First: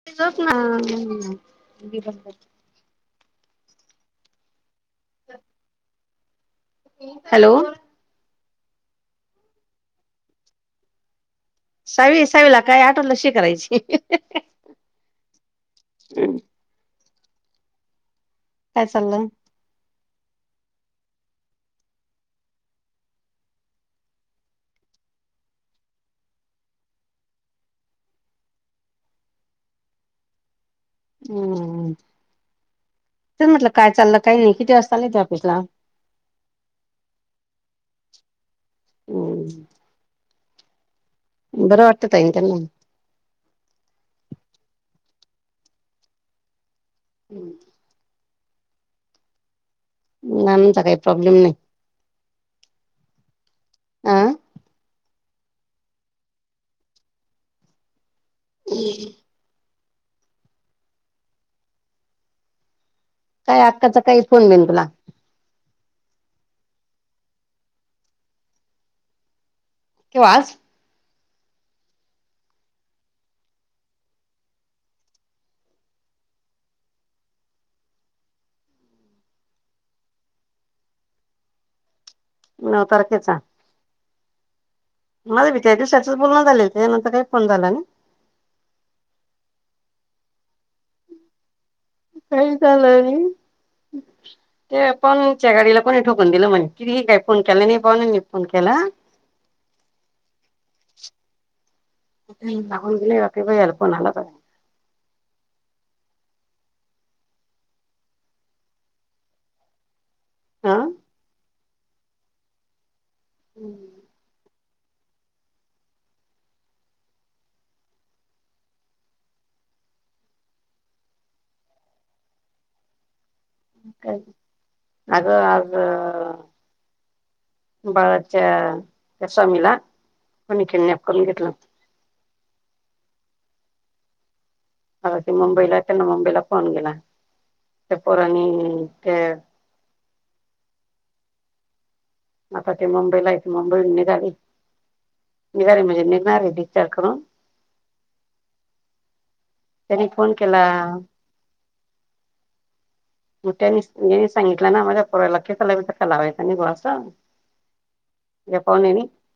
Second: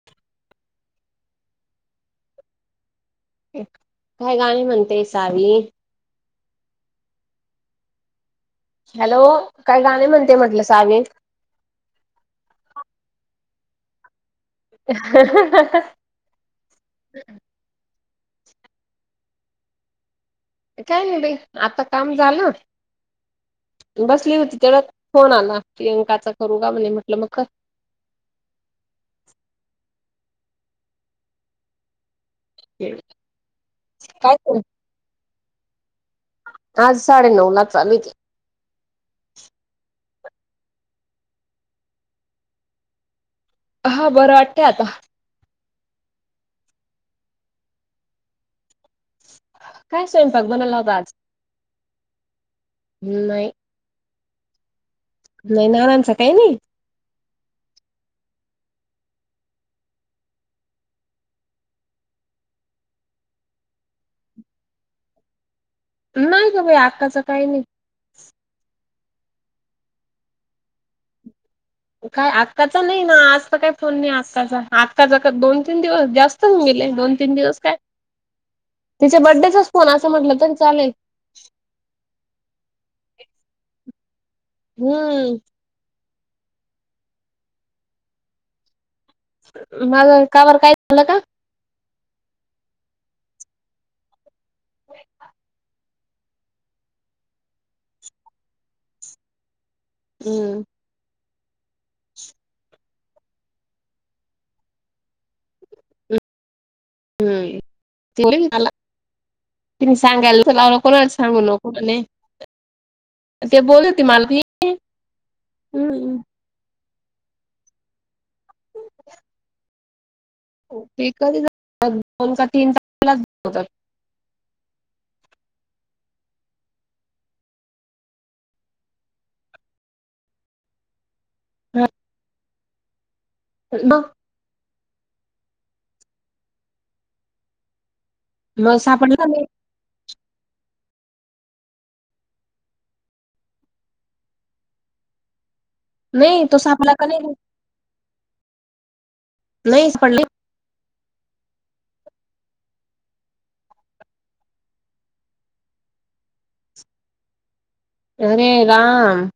[unintelligible] काय गाणी म्हणतेय साारी हॅलो. हॅलो काय गाणे म्हणते म्हटलं सावी सावी सावीला काय आठवलशी करायची. ह. हम. काय चाललं? काय नाही भाई आता काम झालं. बसली होती तेवढ फोन आला प्रियंकाचा करू का म्हणे म्हटलं मग हम्म ते म्हटलं काय चाललं काही नाही किती वाजता चालेय ते ऑफिसला आज साडे नऊ लाखचाल. हम्म बरं वाटतं आहे त्यांना हा बरं वाटते आता हम्म. काय स्वयंपाक बनवला नाचा होता काही आज प्रॉब्लेम नाही नाही अ. नाही नानांचा काही नाही. ह. काय अक्काचा काही फोन बेन तुला? नाही का बाई आक्काचं काही नाही. कवाज. काय आत्ताचा नाही ना आज तर काय फोन नाही आत्ताचा आत्काचा दोन तीन दिवस जास्त चांग गले दोन तीन दिवस काय? [unintelligible] तिच्या बड्डेचाच फोन असं म्हटलं तरी चालेल. नऊ तारखेचा हम्म मला विद्यार् दिीवसाच बोलं झाले होते त्या नंतर काही फोन झाला ना. माझ कावर काय झालं का? काही झालं ते पणच्या गाडीला कोणी ठोकून दिलं म्हणे तिरी काय फोन केला नाही पाऊ फोन केला हम्म लागून ग बा अल्पणला क हम् त ति सांगायला हा लावलं कोणाला सांगू नकोणे ते बोलत ते मालवी हम् ते कधी दोन तीनात. अग अग बाळाच्या त्या स्वामीला आणि किडनॅप करून घेतलं. ह ब आ ते मुंबईला त्यांना मुंबईला फोन गेला त्या पोरनी मग सापडला त्या. का नाही? आता ते मुंबईला य ते मुंबई निघाली निघाली म्हणजे नाही निघणारे तो डी चार सापडला का करून. नाही? नाही त्यांनी सापडला. फोन केला. मोठ्यानी सांगितलं ना माझ्या पुोरा केसा ला पण धक्का लावायचं नि ब असं. अरे ज पणे ह. राम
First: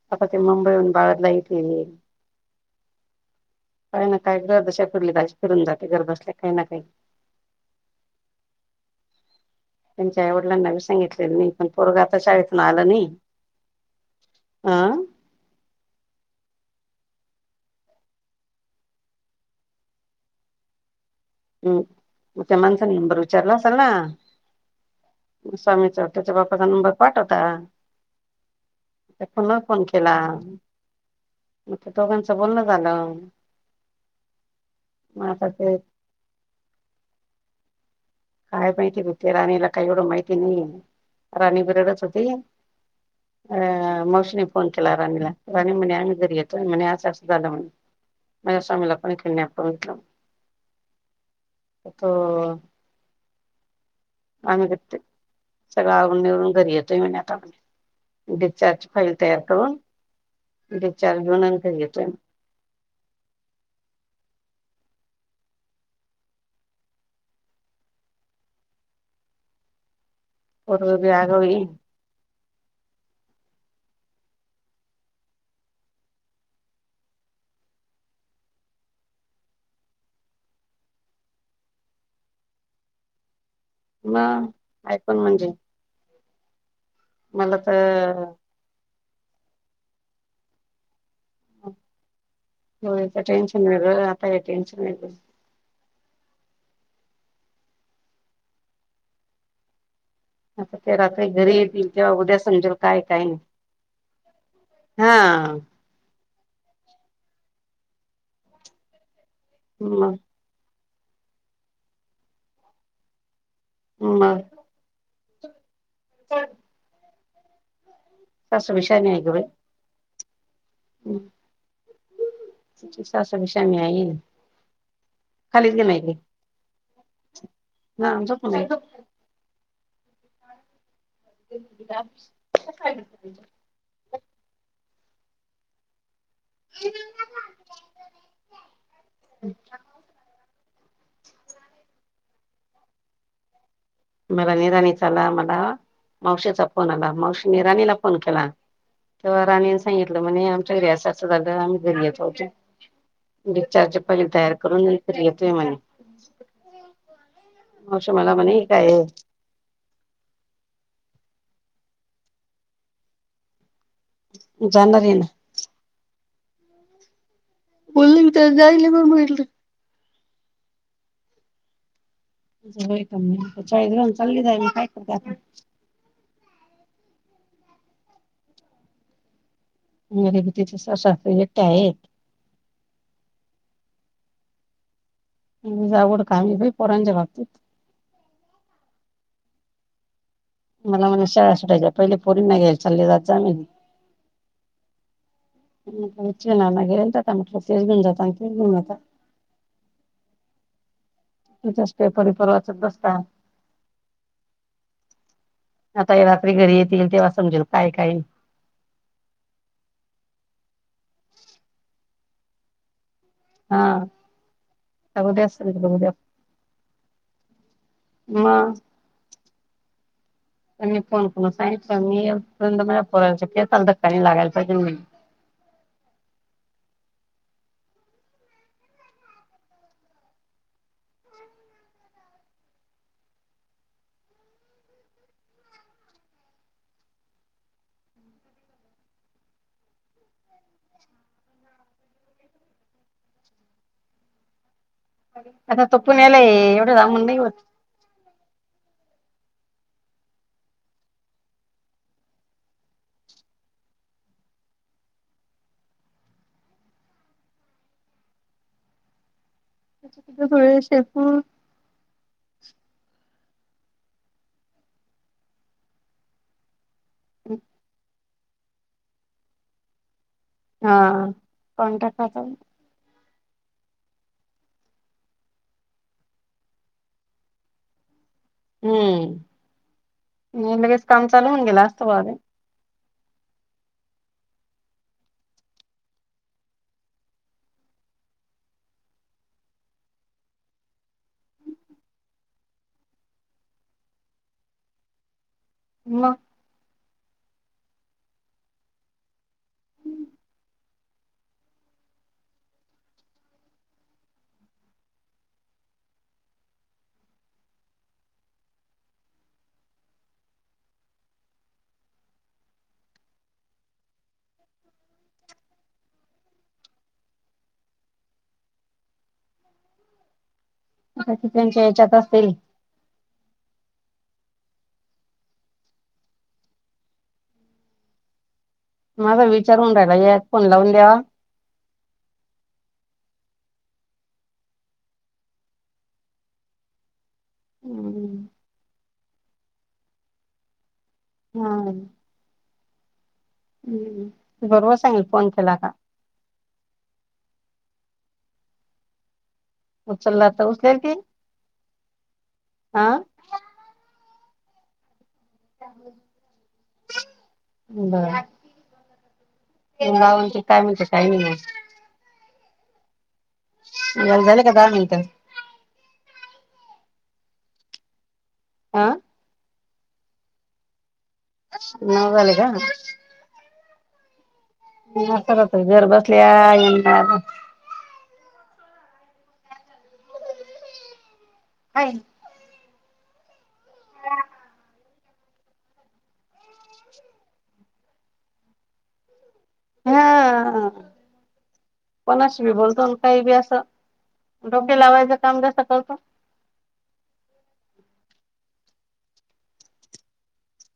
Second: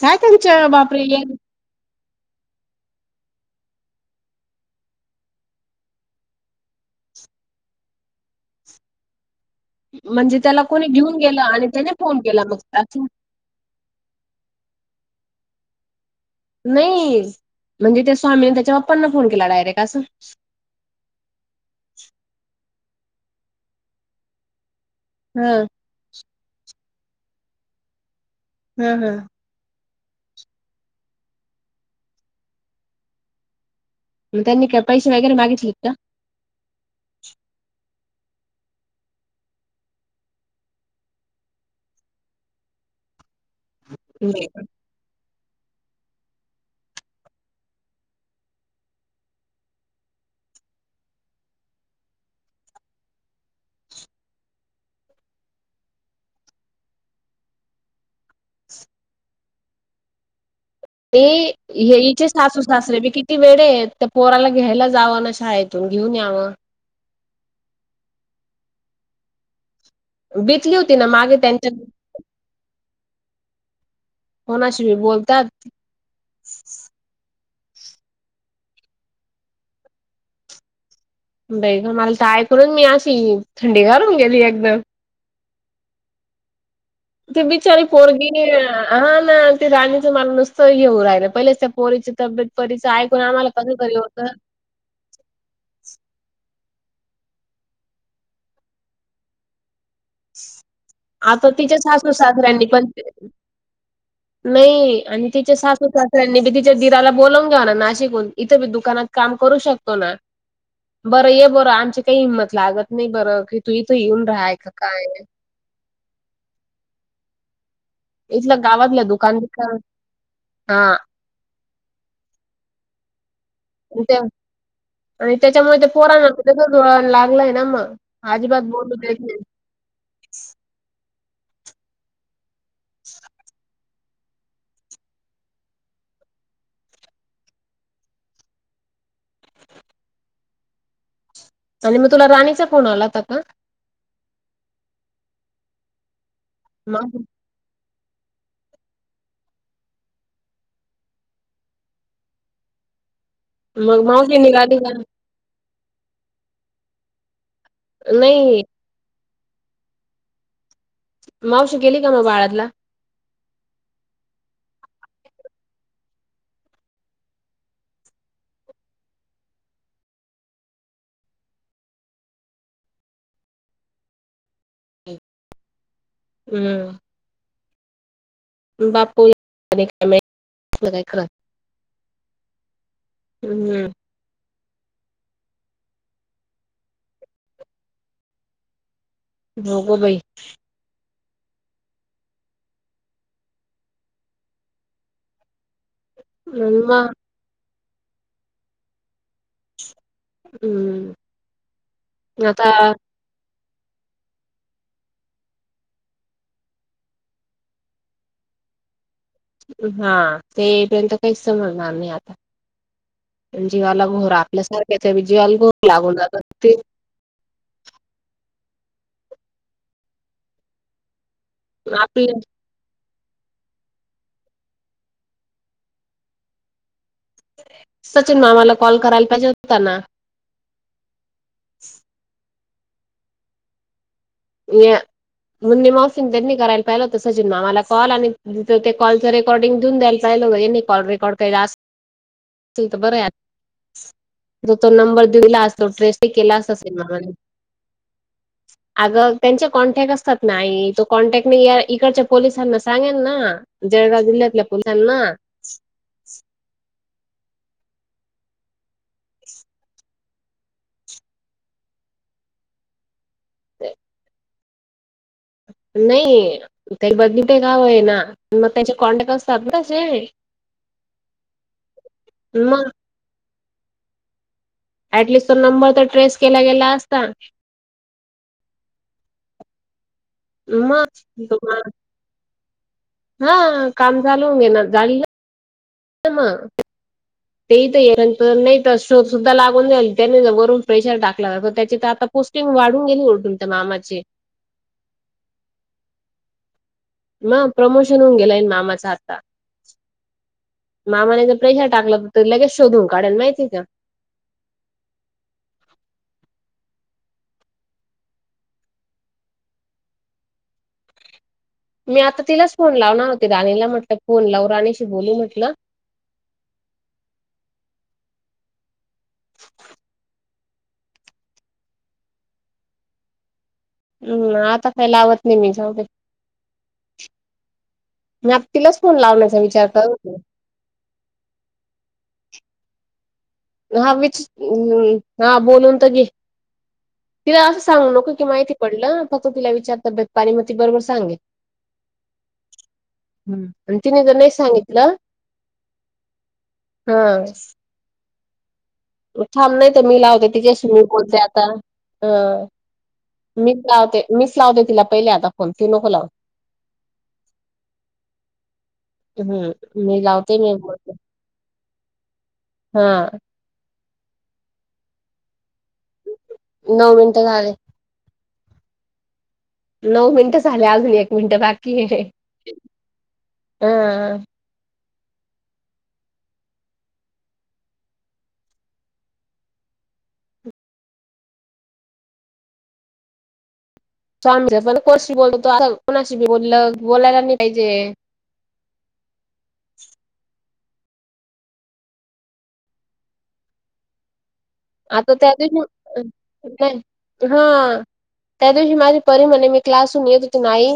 काय आता ते त्यांच्या मुंबईहून बापरे बाळतला येथे येईल. काही ना काही गरद अशा फरली तशी फिरून जाते गरज असल्या काही ना काही. त्यांच्या म्हणजे त्याला आईवडिलांनावी कोणी घेऊन सांगितले गेलं मी आणि पण त्याने पोरग आता फोन केला मग शाळेतून आलं असं नाही. आं नाही म्हणजे त्या स्वामीने त्याच्या बाप्पांना फोन केला डायरेक्ट असं. हम् ते मानचा नंबर विचारला असाल ना हां स्वामी चौ. त्याच्या बाप्पाचा नंबर पाठवता. हम् त्या हम पुन्हा फोन केला मग दोघांचं बोलण झालं. मग त्यांनी का पैसे मग वगैरे आता मागितलेत ते का. काय माहिती होते राणीला काही एवढं माहिती नाही राणी बरबरच होती. अ नाही. मावशीने फोन केला राणीला राणी म्हणे आम्ही घरी येतोय म्हणे असं असं झालं म्हणे. माझ्या स्वामीला पण खेळणे आपण म्हटलं त. आम्ही क सगळं आवून निवून घरी येतोय म्ह आताण. डिस्चार्ज फाईल तयार करून ते डिस्चार्ज घेऊन आणख हे येतोय. हिचे सासू सासरे बी किती वेळे आहेत तर पोराला घ्यायला जावं ना शाळेतून घेऊन यावं. बेतली होती पोरग ना बी मागे आगाव येईल त्यांच्या. कोणाशी बोलतात. बे काा मला ताय करून मी असशी. म ऐकण म्हणजे. ते मला बिचारी तर पोरगी हा ना ते राणीचं मला नुसतं येऊ राहिलं. पहिलेच त्या पोरीची तब्येत परीचं होळीचं ऐकून आम्हाला टेन्शन कसं तरी वेगळं आता होतं. हे टेन्शन आहव आता ते रात्री आता घरी तिच्या येतील तेव्हा सासू उद्या सासऱ्यांनी समजेल पण. काय काय नाही नाही आणि हा तिचे सासूास. नी मी तिच्या ीराला बोलवून घेऊ नाशिकहून इथे मी दुकानात काम करू शकतो ना. मग बरं ये बरं आमची काही हिंमत लागत नाही बरं कि तू इथ येऊन राहाय का काय. हो इथलं गावातलं दुकानदका हा स विष आणि मई. ते- आणि त्याच्यामुळे ते पोरना त्या लागलाय ना मग अजिबात बोलू द कय हम् अच्छा आणि मग तुला राणीचा फोन आलाता का मला निराणीचा आला मला मावशीचा फोन आला मग मावशी निराणीला फोन केला तेव्हा राणीने सांगितलं म्हणे आमच्या घ असचं झालं आम्ही घरतो ब चारचे मग पाज मावशी तयार निघाली का? करून तर येतोय म्हणे मऔश मला म्हणे नाही काय आहे मावशी गेली का मग बाळातला जनरन [unintelligible] चाल मी काय करत [unintelligible] हम् बापू काय घरी बी तिचे सासू [unintelligible] काय सासरे एकटे आहेत हम्म जावड का पोरांच्या बाबतीत हो गो बाई मला मला शाळा सुटायच्या पहिले पोरी नाही घेईल चाले जात जामीन विच ना घ मग जाता म्हट तेन जातान जाता हम् असते परिपर्वाचत बसता आताये रात्री घरी येतील तेव्हा समजेल काय काय हा ते येपर्यंत काहीच समजणार नी आता हा जीवाला घोर आपल्यासारख्याच बघू जीवाला घोर लागून जात [inaudible] ते म मी फो कोण सांित आपले मीर्यंत पोरायलाकला [unintelligible] केसांना धक्का नाही लागायला पाहिजे सचिन मामाला कॉल करायला पाहिजे होता ना या म्ह मसिन त्यांनी करायला पाहिलं होत सचिन मामाला कॉल आणि ते कॉलचं रेकॉर्डिंग देऊन द्यायला कॉल रेकॉड काय हा [unintelligible] ते तर बरं य आता तो पुण्याला आहे [unintelligible] एवढं लांबून नाही होत अ ग त्यांचे कॉन्टॅक्ट असतात ना तो कॉन्टॅक्ट मी इकडच्या पोलिसांना सांगेल ना जळगाव जिल्ह्यातल्या [unintelligible] ना [unintelligible] र शेपू [unintelligible] नाही त्या बदली ते गाव आहे ना मग त्याचे कॉन्टॅक्ट असतात ना तसे आहे हा कोण टाका मग ऍटलिस्ट तो नंबर तर ट्रेस केला गेला असता हम्म म लगेच काम मग चालू होऊन गेलं असत बा हा काम चाल घे ना [unintelligible] झाली मग ते तरंत नाही तर शो सुद्धा लागून झाल त्यानी वरून प्रेशर टाकला ज त्याच्या तर आता पोस्टिंग वाढून गेली ओडून तर मामाचे मग म प्रमोशन होऊन गेलाय मामाचा आता मामाने जर प्रेशर टाकला तर तरी लगेच शोधून काढाला माहिती का मी आता तिलाच फोन लावणार होती राणीला म्हटलं फोन लावू राणीशी बोलू म्हटलं [unintelligible] त्यांच्या याच्यात असतील हम्म आता काही लावत नाही मी जाऊतेे मी तिलाच फोन माझा लावण्याचा विचार होऊन कर राहिला या फोन लावून द्या हा विच् हा बोलून तर घे तिला असं सांगू नको कि माहिती पडलं फक्त तिला विचारत तब्येत पानीमती बरोबर सांगे हा हम् तिने तर नाही बरोबर सांगितलं सांगेल फोन केला का हा थांब नाही तर मी लावते उचलला तर तिच्या शी उचलेल मी ती बोलते आता ह हा मीच लावते मीच लावते तिला पहिले आता फोन तू नको लावत बर हम्म मी लावते लावनची मी का [unintelligible] मच बोलते काही नाही हा झाले का दहा मिनिट नऊ मिनटं झाले आं नऊ मिनिट झाले अजून एक मिनिट बाकी हे नऊ झाले का [unintelligible] खत घर बसल्या यंद हा स्वामी पण कोणशी बोलतोता कोणाशी बी बोललं बोलायला नाही पाहिजे हा पण असवी बोलतो काय ब असस आता त्याध करतो नाही हा त्या दिवशी माझी परी म्हणे मी क्लासून येत होती न आई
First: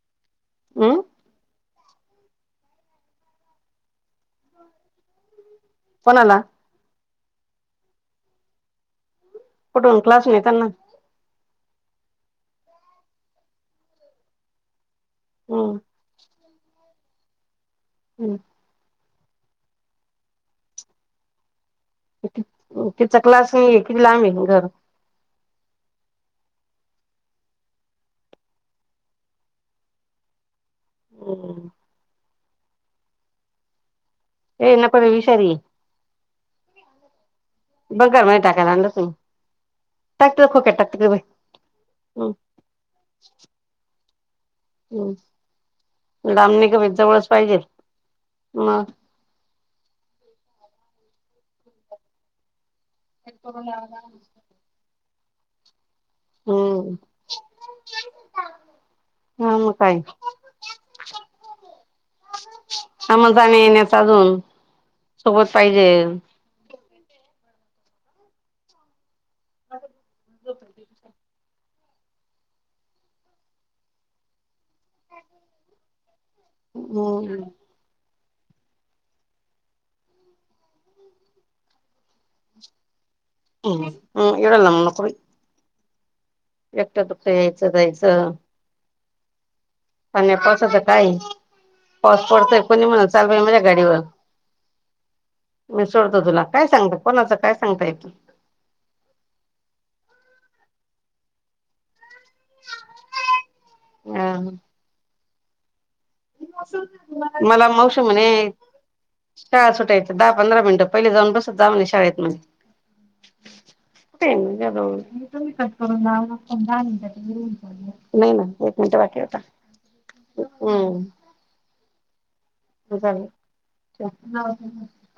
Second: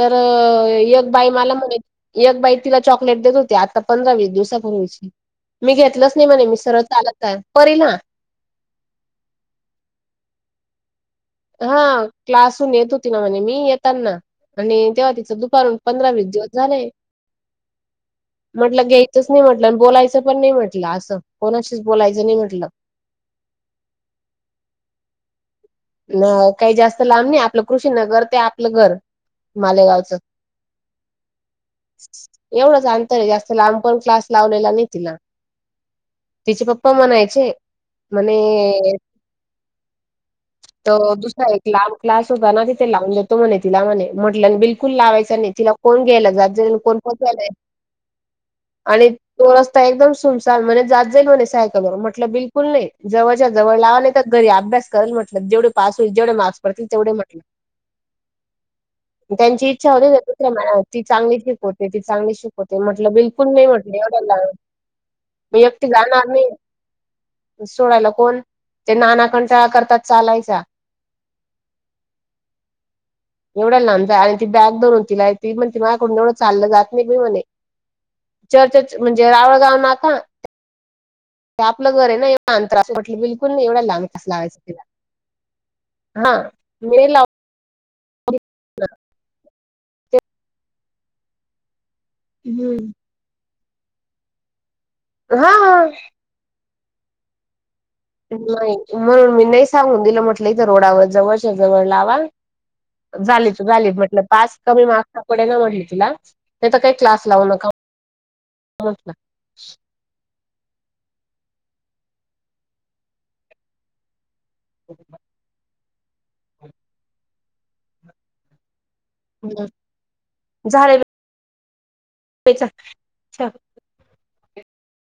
तर हम् एक बाई मला म्हणे एक बाई तिला चॉकलेट देत होते आता पंधरा वीस दिवस ू वि मी घेतलंच नाही कोणाला म्हणे मी सरळ चालत आहे परी ना कठून क्लास हुन येताना हा क्लासून येत होती ना म्हणेज मी येताना आणि तेव्हा त दुपार हम्म पंधरा वीस दिवस झाले हम्म म्हटलं घ्यायचंच नाही म्हटलं आणि बोलायचं पण नाही म्हटलं असं कोणाशीच बोलायचं नाही म्हटलं ति चकला अस नाहीये किती लांब आहे घर ना काही जास्त लांब नाही आपलं कृषी ना घर ते आपलं घर मालेगावचं हो एवढंच अंतर आहे जास्त लांबपण क्लास लावलेला नाही एना तिला पणवी शरी तिचे पप्पा म्हणायचे बंगार म्हणे टक्तर खोकट [unintelligible] तर दुसरा एक लांब क्लास होता ना तिथे लावून देतो म्हणे तिला म्हणे म्हटलं बिल लावायचा नाही तिला कोण घ्यायला लांब जात नाही गं बाई कोण जवळच पोचवायला पाहिजे मग आणि तो रस्ता एकदम सुमसाम म्हणे जात जाईल म्हणे सायकलवरर म्हटलं बिलकुल नाही जवळच्या जवळ लावा नाही तर घरी अभ्यास करेल म्हटलं जेवढे पास होईल जेवढे मार्क्स पडतील हम्म तेवढे म्हटलं [inaudible] त्यांची मग इच्छा काय होती ना दुस्र मना ती चांगलीच शिकव होते ती चांगली शिकवते म्हटलं बिलकुल नाही म्हटले एव ह [inaudible] मी एकटी जाणार नाही सोडायला कोण ते नाना कंटाळा करतात चालायचा ते [inaudible] न ना आणि ती बॅग दरून तिला तीण त माझकडूनव चाललं जात नाहीी हम्म म्हणे चर्चे म्हणजे रावळगाव नाका ते आपलं घर आहे ना एवढं अंतर एव अ त्रास म्हटलं बिलकुल नाही एवढा हम् लांब क्लास एवढं लावायचा तिला लांब नको बाई हा एकटं दुःख यायचं जायचं ह आणि या पावसाच काय पाऊस पडतय कोणी म्हण चाल बाई माझ्या गाडीवर मी हा सोडतो तुला काय सांगु कोणाचं काय सांगतायत नाही म्हणून मी नाही सांगून दिलं म्हटलं इथं रोडावर जवळच्या जवळ लावा झाली तू झाली अ म्हटलं पास कमी मार्क्स पडे ना म्हटली तुला मला मावशी म्हणे म्हटलं शाळा सुटायच्या दहा पंधरा मिनिटं पहिले जाऊन बसत जा शाळेत म्हणे क जो [unintelligible] तुम्ही कट करून [unintelligible] एक मिनट बाकी झा हम्म ठेव [inaudible]